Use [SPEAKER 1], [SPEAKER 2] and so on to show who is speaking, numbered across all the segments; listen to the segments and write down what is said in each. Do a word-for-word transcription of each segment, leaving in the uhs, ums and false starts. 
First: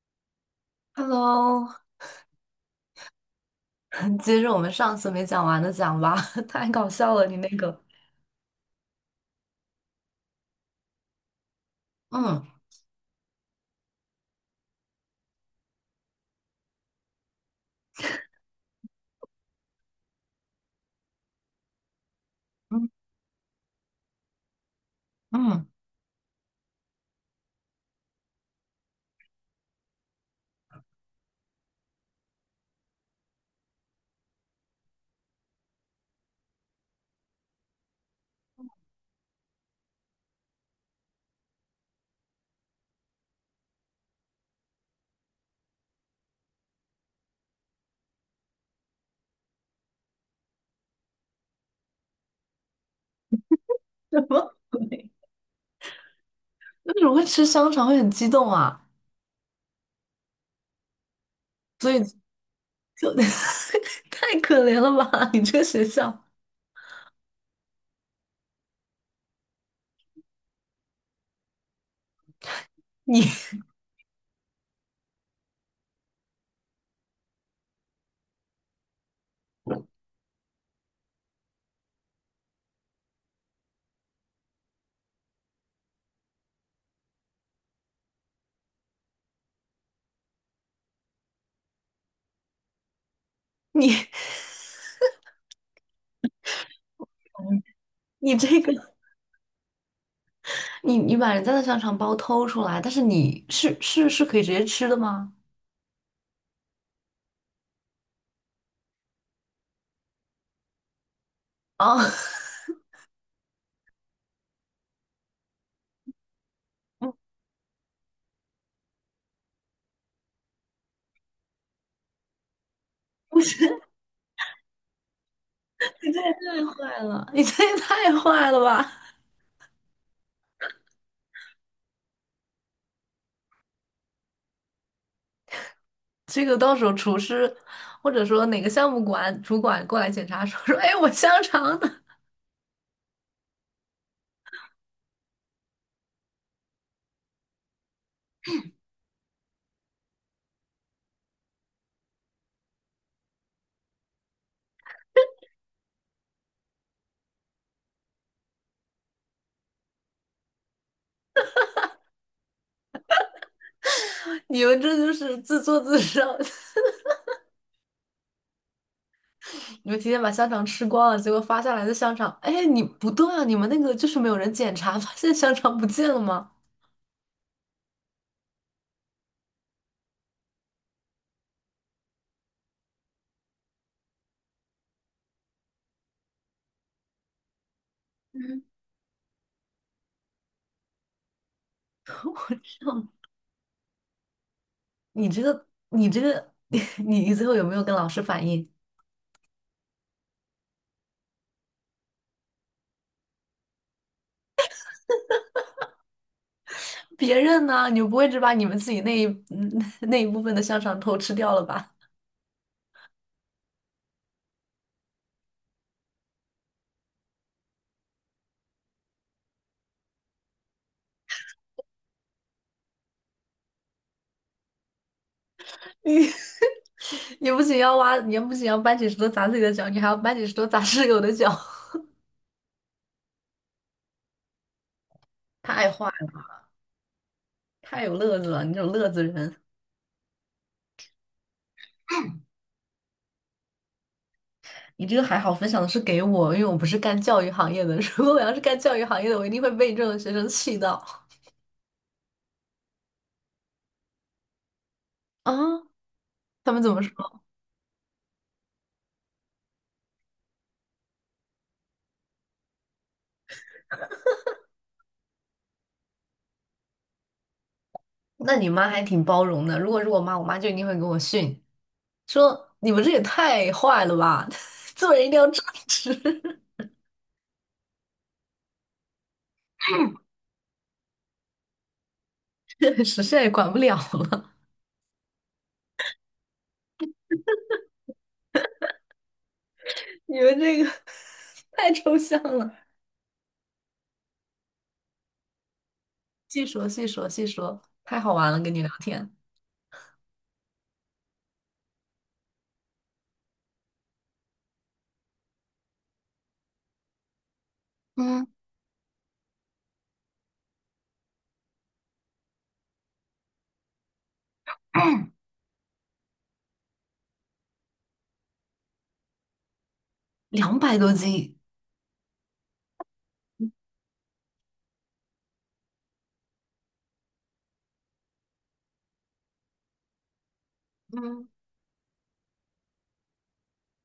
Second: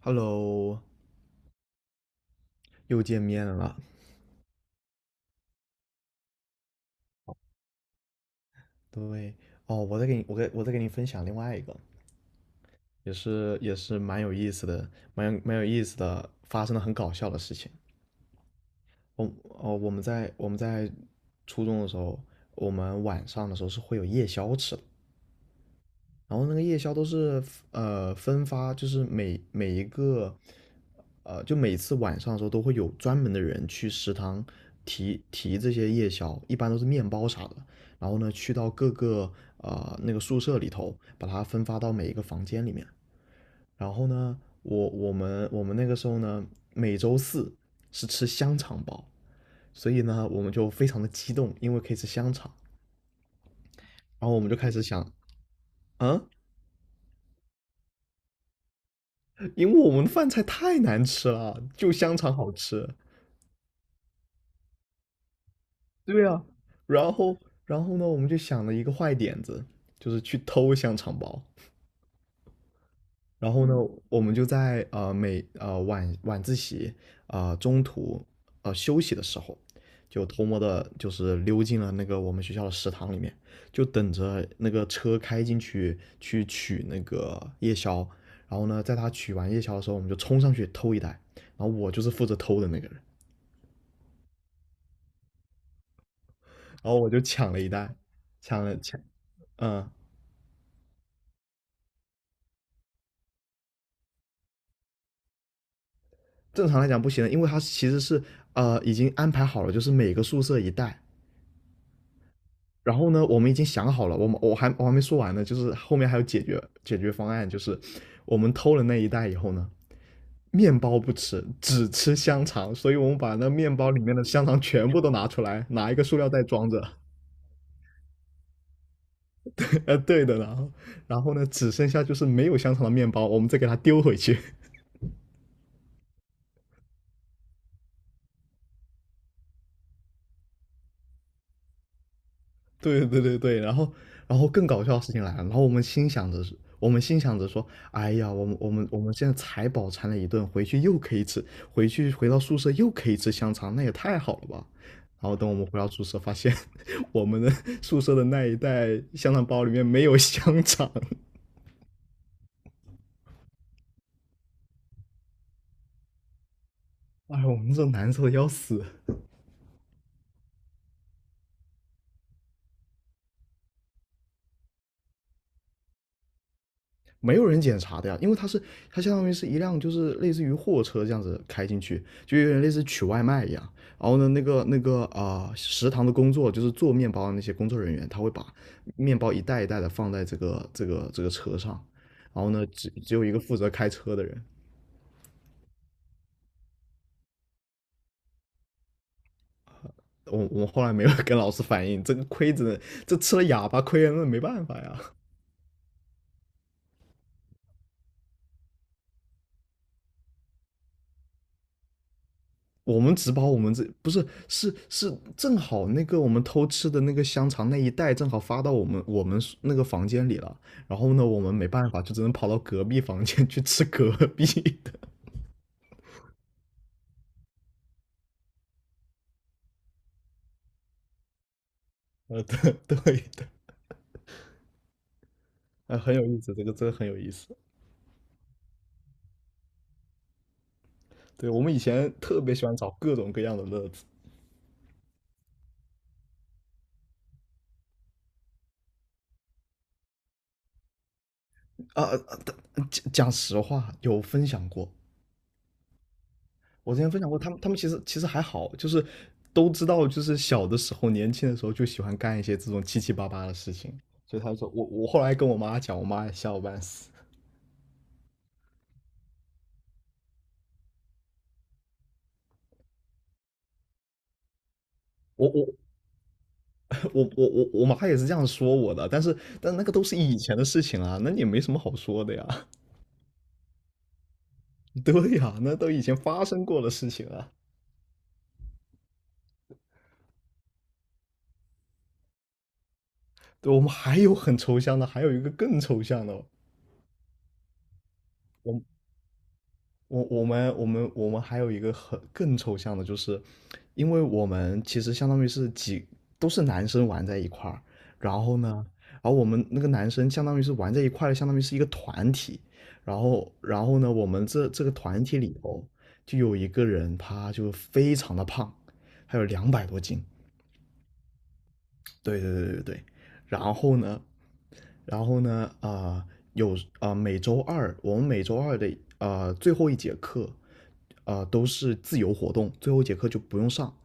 [SPEAKER 1] Hello，
[SPEAKER 2] Hello，
[SPEAKER 1] 又见面了。
[SPEAKER 2] 接着我们上次没讲完的讲吧，太搞笑了，你那个，
[SPEAKER 1] 对，哦，我再给你，我给我再给你分享另外一个，
[SPEAKER 2] 嗯
[SPEAKER 1] 也是也是蛮有意思的，蛮有蛮有意思的，发生了很搞笑的事情。我哦，我们在我们在初中的时候，我
[SPEAKER 2] 嗯
[SPEAKER 1] 们晚上的时候是会有夜宵吃的。
[SPEAKER 2] 嗯，
[SPEAKER 1] 然后那个夜宵都是呃分发，就是每每一个呃，就每次晚上的时候都会有专门的人去食堂提提这些夜宵，一般都是面包啥的。然后呢，去到各个呃那个宿舍里头，把它分发到每一个房间里面。然后呢，我我们我们那个时候呢，每周四是吃香肠包，所以呢，我们就非常的激动，因为可以吃香肠。
[SPEAKER 2] 什
[SPEAKER 1] 然后我们
[SPEAKER 2] 么
[SPEAKER 1] 就开始
[SPEAKER 2] 鬼？
[SPEAKER 1] 想，嗯。
[SPEAKER 2] 为什么会吃香肠会很激动啊？
[SPEAKER 1] 因为我们的饭菜太难吃了，就
[SPEAKER 2] 所以
[SPEAKER 1] 香肠好吃。
[SPEAKER 2] 就 太可怜了吧，你这个学校，
[SPEAKER 1] 对啊，然后，然后呢，我们就想了一个坏点子，就是去偷香肠包。
[SPEAKER 2] 你
[SPEAKER 1] 然后呢，我们就在呃每呃晚晚自习呃中途呃休息的时候，就偷摸的，就是溜进了那个我们学校的食堂里面，就等着那个车开进去去取那个夜宵。然后呢，在他取完夜宵的时候，我们就冲上去偷一袋。然后我就是负责偷的那个人。
[SPEAKER 2] 你
[SPEAKER 1] 然后我就抢了一袋，
[SPEAKER 2] 你这
[SPEAKER 1] 抢
[SPEAKER 2] 个，
[SPEAKER 1] 了抢，嗯，
[SPEAKER 2] 你你把人家的香肠包偷出来，但是你是是是可以直接吃的吗？
[SPEAKER 1] 正常来讲不行的，因为它其实是呃已经安排好了，就是每个宿舍一袋。
[SPEAKER 2] 啊，
[SPEAKER 1] 然后呢，我们已经想好了，我们我还我还没说完呢，就是后面还有解决解决 方案，就是我们偷了那一袋以后呢，面包不吃，只吃香肠，所以我们把
[SPEAKER 2] 不
[SPEAKER 1] 那面
[SPEAKER 2] 是，
[SPEAKER 1] 包里面的香肠全部都拿出来，拿一个
[SPEAKER 2] 你
[SPEAKER 1] 塑
[SPEAKER 2] 这
[SPEAKER 1] 料
[SPEAKER 2] 也
[SPEAKER 1] 袋装
[SPEAKER 2] 太
[SPEAKER 1] 着，
[SPEAKER 2] 坏了，你这也太坏了吧！
[SPEAKER 1] 呃，对的，然后然后呢，只剩下就是没有香肠的面包，我们再给它丢回去。
[SPEAKER 2] 这个到时候厨师或者说哪个项目管主管过来检查说说，哎，我香肠呢？
[SPEAKER 1] 对对对对，然后然后更搞笑的事情来了，然后我们心想着是，我们心想着说，哎呀，我们我们我们现在才饱餐了一顿，回去又可以吃，回去回到宿舍又可以吃香肠，那也太好了吧。然后等我们回到宿舍，发现 我们的 宿舍的那一袋香肠包里面没有香肠，
[SPEAKER 2] 你们这就是自作自受，
[SPEAKER 1] 哎，我们这难受的要死。
[SPEAKER 2] 你们提前把香肠吃光了，结果发下来的香肠，哎，你不对啊，你们那个就是没有人检查，发现香肠不见了吗？
[SPEAKER 1] 没有人检查的呀，因为它是它相当于是一辆就是类似于货车这样子开进去，就有点类似取外卖一样。然后呢，那个那个啊、呃食堂的工作就是做面包的那些工作人员，他会把
[SPEAKER 2] 嗯，
[SPEAKER 1] 面包一袋一袋的放在这个这个这个车上，然后呢，只只
[SPEAKER 2] 哼
[SPEAKER 1] 有一个负责开车的人。
[SPEAKER 2] 你这个，你这个，你你最后有没有跟老师反映？
[SPEAKER 1] 我我后来没有跟老师反映，这个亏着这吃了哑巴亏了，那没办法呀。
[SPEAKER 2] 别人呢？你们不会只把你们自己那一嗯 那一部分的香肠偷吃掉了吧？
[SPEAKER 1] 我们只把我们这不是是是正好那个我们偷吃的那个香肠那一袋正好发到我们我们那个房间里了，然后呢我们没办法就只能跑到隔壁房间去吃隔壁的
[SPEAKER 2] 你 你不仅要挖，你不仅要搬起石头砸自己的脚，你还要搬起石头砸室友的脚，
[SPEAKER 1] 呃对 对的，
[SPEAKER 2] 太
[SPEAKER 1] 哎
[SPEAKER 2] 坏
[SPEAKER 1] 很有意
[SPEAKER 2] 了，
[SPEAKER 1] 思，这个真的很有意思。
[SPEAKER 2] 太有乐子了，你这种乐子人。
[SPEAKER 1] 对我们以前特别喜欢找各种各样的乐子。
[SPEAKER 2] 你这个还好，分享的是给我，因为我不是干教育行业的。如果我要是干教育行业的，我一定会被你这种学生气到
[SPEAKER 1] 啊，啊但讲讲实话有分享过，
[SPEAKER 2] 啊！他们怎
[SPEAKER 1] 我之
[SPEAKER 2] 么
[SPEAKER 1] 前分享过，
[SPEAKER 2] 说？
[SPEAKER 1] 他们他们其实其实还好，就是都知道，就是小的时候、年轻的时候就喜欢干一些这种七七八八的事情。所以他说我我后来跟我妈讲，我妈也吓我半死。
[SPEAKER 2] 那你妈还挺包容的。如果是我妈，我妈就一定会给我训，说你们这也太坏了吧，做人一定
[SPEAKER 1] 我
[SPEAKER 2] 要正
[SPEAKER 1] 我
[SPEAKER 2] 直。
[SPEAKER 1] 我我我我妈也是这样说我的，但是但那个都是以前的事情啊，那也没什么好说的呀。
[SPEAKER 2] 确实，现在也管不了了，
[SPEAKER 1] 对呀，那都以前发生过的事情啊。
[SPEAKER 2] 你们这个 太抽象了。
[SPEAKER 1] 对，我们还有很抽象的，还有一个更抽象的，
[SPEAKER 2] 细说细说细说，太好玩了，跟你
[SPEAKER 1] 我
[SPEAKER 2] 聊天。
[SPEAKER 1] 我我们我们我们还有一个很更抽象的，就是因为我们其实相当于是几都是男生玩在一块儿，然
[SPEAKER 2] 嗯
[SPEAKER 1] 后呢，然后我们那个男生相当于是玩在一块儿的，相当于是一个团体，然后然后呢，我们这这个团体里头就有一个人他就非常的胖，还有两百多斤，
[SPEAKER 2] 两百多斤
[SPEAKER 1] 对对对对对，然后呢，然后呢，啊、呃有啊、呃每周二我们每周二的啊、呃最后一节课啊、呃
[SPEAKER 2] 嗯，
[SPEAKER 1] 都是自由活动，最后一节课就不用上，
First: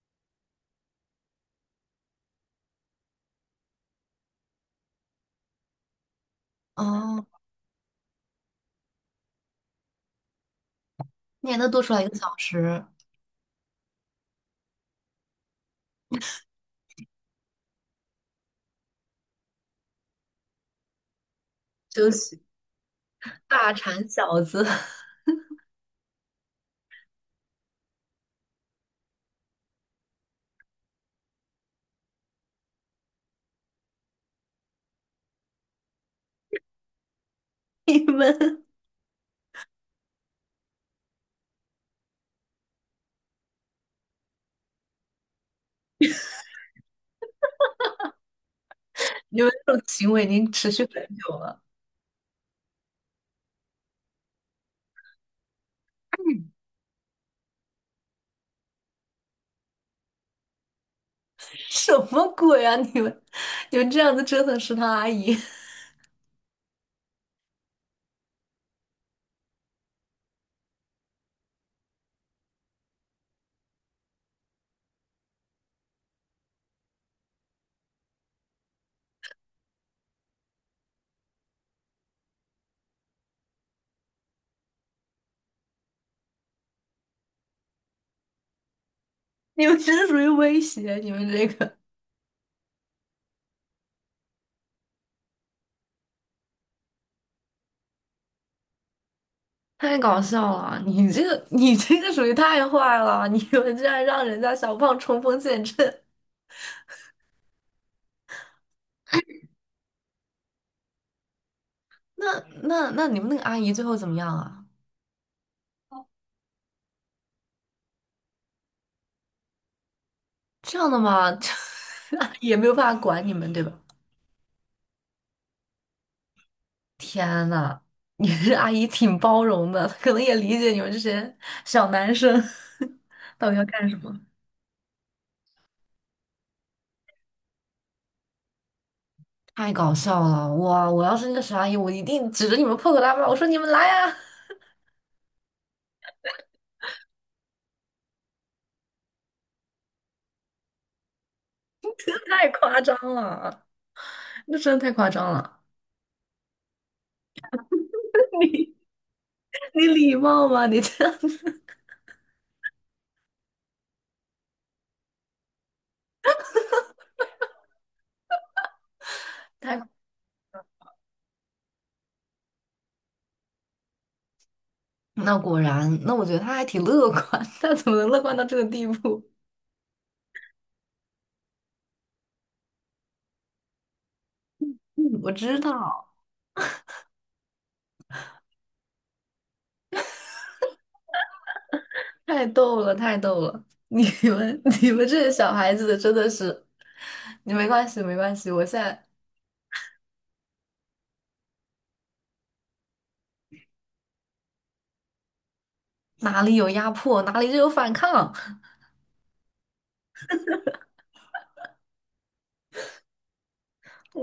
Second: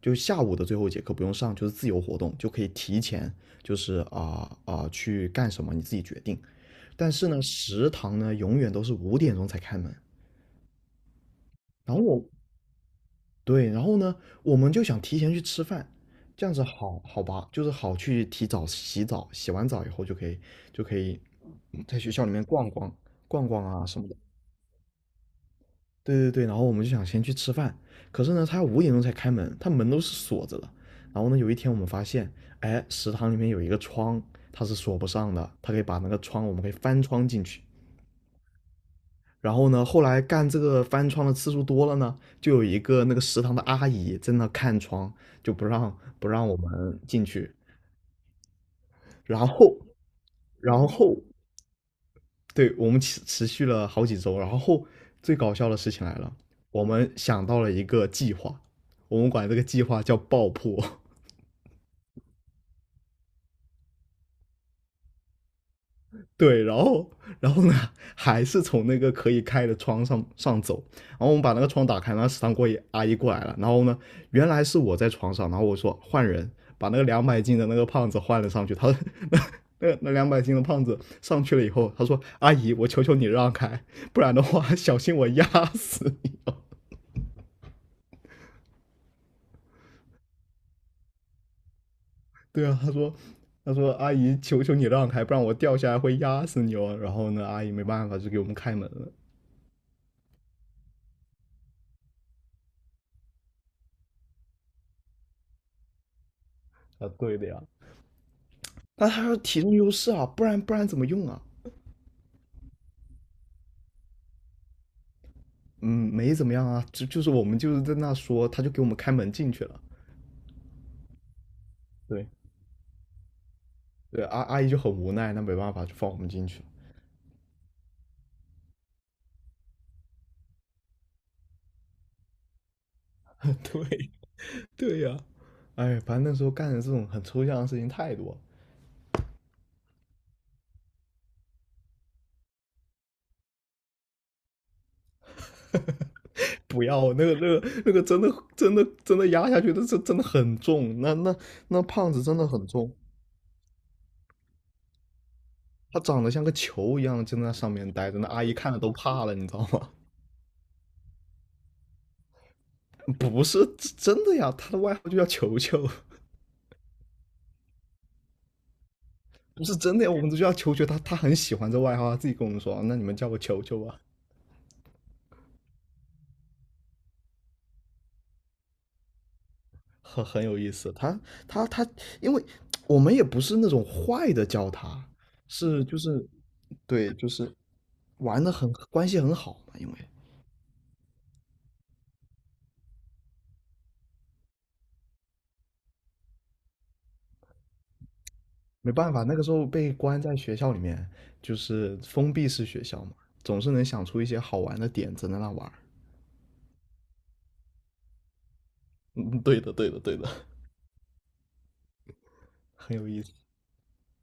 [SPEAKER 1] 就下午的最后一节课不用上，就是自由活动，就可以提前就是啊啊、呃呃去干什么你自己决定。但
[SPEAKER 2] 哦，
[SPEAKER 1] 是呢，食堂呢永远都是五点钟才开门，
[SPEAKER 2] 你还能多出
[SPEAKER 1] 然后
[SPEAKER 2] 来一个
[SPEAKER 1] 我
[SPEAKER 2] 小时。
[SPEAKER 1] 对，然后呢，我们就想提前去吃饭，这样子好好吧，就是好去提早洗澡，洗完澡以后就可以就可以嗯在
[SPEAKER 2] 休
[SPEAKER 1] 学校里
[SPEAKER 2] 息
[SPEAKER 1] 面逛逛逛逛
[SPEAKER 2] 大
[SPEAKER 1] 啊什么
[SPEAKER 2] 馋
[SPEAKER 1] 的。
[SPEAKER 2] 小子，
[SPEAKER 1] 对对对，然后我们就想先去吃饭，可是呢，他五点钟才开门，他门都是锁着的。然后呢，有一天我们发现，哎，食堂里面有一个窗，它是锁不上的，它可以把那个窗，我们可以翻窗进去。
[SPEAKER 2] 你们
[SPEAKER 1] 然后呢，后来干这个翻窗的次数多了呢，就有一个那个食堂的阿姨在那看窗，就不让不让我们进去。
[SPEAKER 2] 你
[SPEAKER 1] 然
[SPEAKER 2] 们这
[SPEAKER 1] 后，
[SPEAKER 2] 种行为已经持续
[SPEAKER 1] 然
[SPEAKER 2] 很
[SPEAKER 1] 后，
[SPEAKER 2] 久了，
[SPEAKER 1] 对，我们持持续了好几周。然后最搞笑的事情来了，我们想到了一个计划，我们管这个计划叫爆破。
[SPEAKER 2] 什么鬼啊？你们你们这样子折腾食堂阿姨，
[SPEAKER 1] 对，然后，然后呢，还是从那个可以开的窗上上走，然后我们把那个窗打开，然后食堂过阿姨过来了，然后呢，原来是我在床上，然后我说换人，把那个两百斤的那个胖子换了上去，他那那那两百斤的胖子上去了以后，他说阿姨，我求求你让开，不然的话小心我压死你。
[SPEAKER 2] 你们真的属于威胁，你们这个
[SPEAKER 1] 对啊，他说他说阿姨，求求你让开，不然我掉下来会压死你哦。然后呢，阿姨没办法，就给我们开门了。
[SPEAKER 2] 太搞笑了，你这个你这个属于太坏了，你们这然让人家小胖冲锋陷阵，
[SPEAKER 1] 啊，对的呀。那他说体重优势啊，不然不然怎么用啊？
[SPEAKER 2] 那那那你们那个阿姨最后怎么样啊？
[SPEAKER 1] 嗯，没怎么样啊，就就是我们就是在那说，他就给我们开门进去了。
[SPEAKER 2] 这样的嘛，吗？
[SPEAKER 1] 对
[SPEAKER 2] 也没有办法管你们，对吧？
[SPEAKER 1] 对，阿阿姨就很无奈，那没办法，就放我们进去了。
[SPEAKER 2] 天呐，你这阿姨挺包容的，可能也理解你们这些小男生 到底 要干什
[SPEAKER 1] 对
[SPEAKER 2] 么。
[SPEAKER 1] 对呀、哎，反正那时候干的这种很抽象的事情太多了。
[SPEAKER 2] 太搞笑了！哇，我要是那个小阿姨，我一定指着你们破口大骂，我说你们来呀、
[SPEAKER 1] 不要那个那个那个真的真的真的压下去，那这真的很重，那那那胖子 真的
[SPEAKER 2] 太
[SPEAKER 1] 很
[SPEAKER 2] 夸
[SPEAKER 1] 重，
[SPEAKER 2] 张了，那真的太夸张了。
[SPEAKER 1] 他长得像个球一样，就在那上面待着，那 阿姨看
[SPEAKER 2] 你
[SPEAKER 1] 了都怕了，你知道
[SPEAKER 2] 你
[SPEAKER 1] 吗？
[SPEAKER 2] 礼貌吗？你这样子
[SPEAKER 1] 不是真的呀，他的外号就叫球球。不是
[SPEAKER 2] 太……
[SPEAKER 1] 真的，我们就叫球球，他他很喜欢这外号，他自己跟我们说，那你们叫我球球吧，
[SPEAKER 2] 那果然，那我觉得他还挺乐观，他怎么能乐观到这个地步？
[SPEAKER 1] 很很有意思。他他他，因为我们也不是那种坏的叫他，
[SPEAKER 2] 嗯，我知
[SPEAKER 1] 是就
[SPEAKER 2] 道。
[SPEAKER 1] 是对，就是玩的很关系很好嘛，因为
[SPEAKER 2] 太逗了，太逗了！你们 你们这些小孩子的真的是，你没关系没关系，我现
[SPEAKER 1] 没
[SPEAKER 2] 在
[SPEAKER 1] 办法，那个时候被关在学校里面，就是封闭式学校嘛，总是能想出一些好玩的点子在那玩儿。
[SPEAKER 2] 哪里有压迫，哪里就有反抗。
[SPEAKER 1] 嗯，对的，对的，对的，很有意思。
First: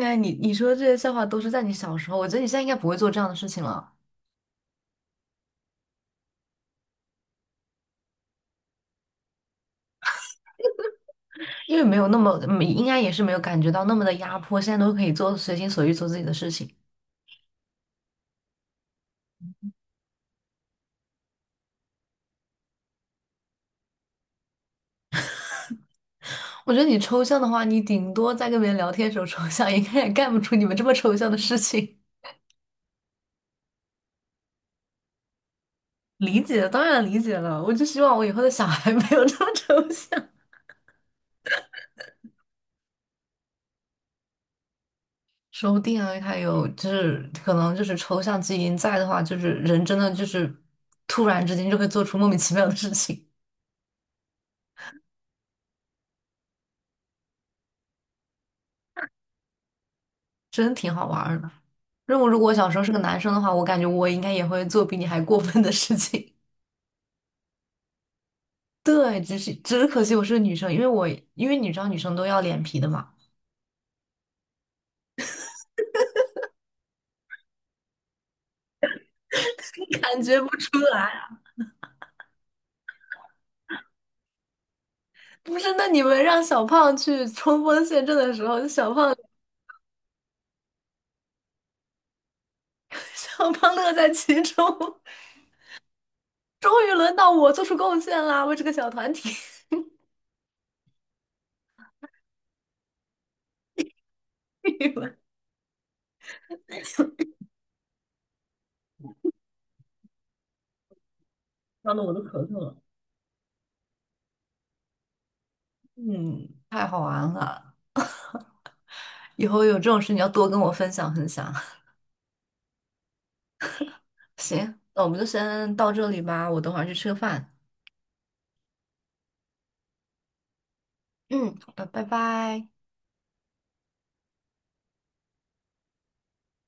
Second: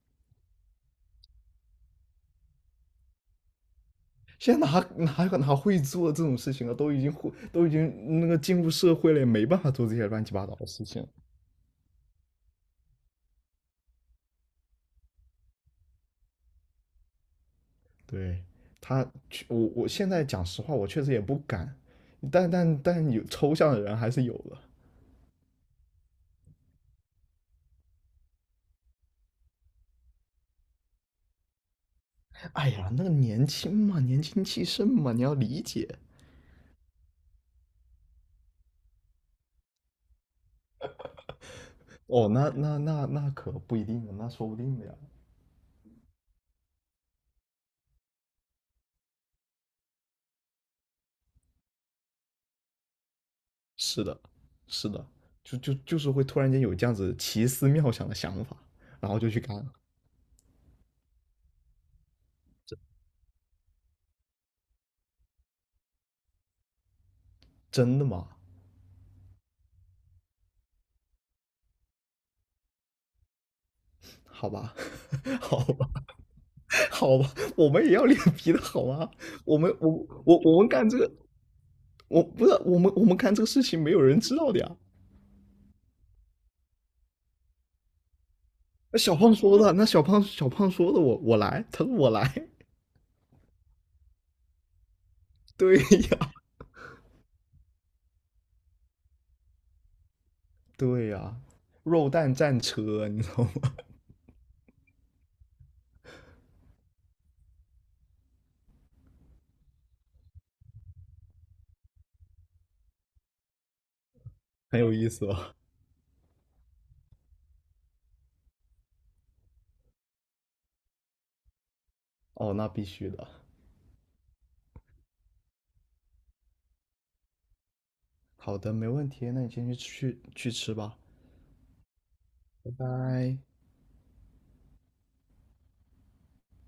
[SPEAKER 2] 哎，你你说这些笑话都是在你小时候，我觉得你现在应该不会做这样的事情了，
[SPEAKER 1] 现在哪哪有哪会做这种事情啊？都已经会都已经那个进入社会了，也没办法做这些乱七八糟的事情。
[SPEAKER 2] 因为没有那么，嗯应该也是没有感觉到那么的压迫，现在都可以做随心所欲做自己的事情。
[SPEAKER 1] 对他，我我现在讲实话，我确实也不敢，但但但有抽象的人还是有的。
[SPEAKER 2] 我觉得你抽象的话，你顶多在跟别人聊天的时候抽象，应该也干不出你们这么抽象的事情。
[SPEAKER 1] 哎呀，那个年轻嘛，年轻气盛嘛，你要理解。
[SPEAKER 2] 理解，当然理解了，我就希望我以后的小孩没有这么抽象。
[SPEAKER 1] 哦，那那那那可不一定的，那说不定的呀。
[SPEAKER 2] 说不定啊，还有就是可能就是抽象基因在的话，就是人真的就是突然之间就会做出莫名其妙的事情，
[SPEAKER 1] 是的，是的，就就就是会突然间有这样子奇思妙想的想法，然后就去干了。
[SPEAKER 2] 真挺好玩儿的。如果如果我小时
[SPEAKER 1] 真
[SPEAKER 2] 候是个男生的话，我感觉我应该也会做比你还过分的事情。
[SPEAKER 1] 真的吗？
[SPEAKER 2] 对，只是只是可惜我是个女生，因为我因为你知道女生都要脸皮的嘛，
[SPEAKER 1] 好吧，好吧。好吧，我们也要脸皮的好吗？我们我
[SPEAKER 2] 感
[SPEAKER 1] 我
[SPEAKER 2] 觉不
[SPEAKER 1] 我们
[SPEAKER 2] 出
[SPEAKER 1] 干这
[SPEAKER 2] 来
[SPEAKER 1] 个，
[SPEAKER 2] 啊。
[SPEAKER 1] 我不是我们我们干这个事情没有人知道的呀。
[SPEAKER 2] 不是，那你们让小胖去冲锋陷阵的时候，小
[SPEAKER 1] 那
[SPEAKER 2] 胖
[SPEAKER 1] 小胖说的，那小胖小胖说的我，我来，他说我来，
[SPEAKER 2] 小胖乐在其中，
[SPEAKER 1] 对呀
[SPEAKER 2] 终于轮到我做出贡献啦，为这个小团体。
[SPEAKER 1] 对呀，肉蛋战车，你知道吗？
[SPEAKER 2] 你们伤的我都咳嗽了。
[SPEAKER 1] 很有意思吧？
[SPEAKER 2] 嗯，太好玩了！以后有这种事你要多跟我分享分享。
[SPEAKER 1] 哦，那必须的。
[SPEAKER 2] 行，那我们就先到这里吧，我等会儿去吃个饭。
[SPEAKER 1] 好的，没问题，那你先去去去吃吧，
[SPEAKER 2] 嗯，好的，拜拜。
[SPEAKER 1] 拜拜。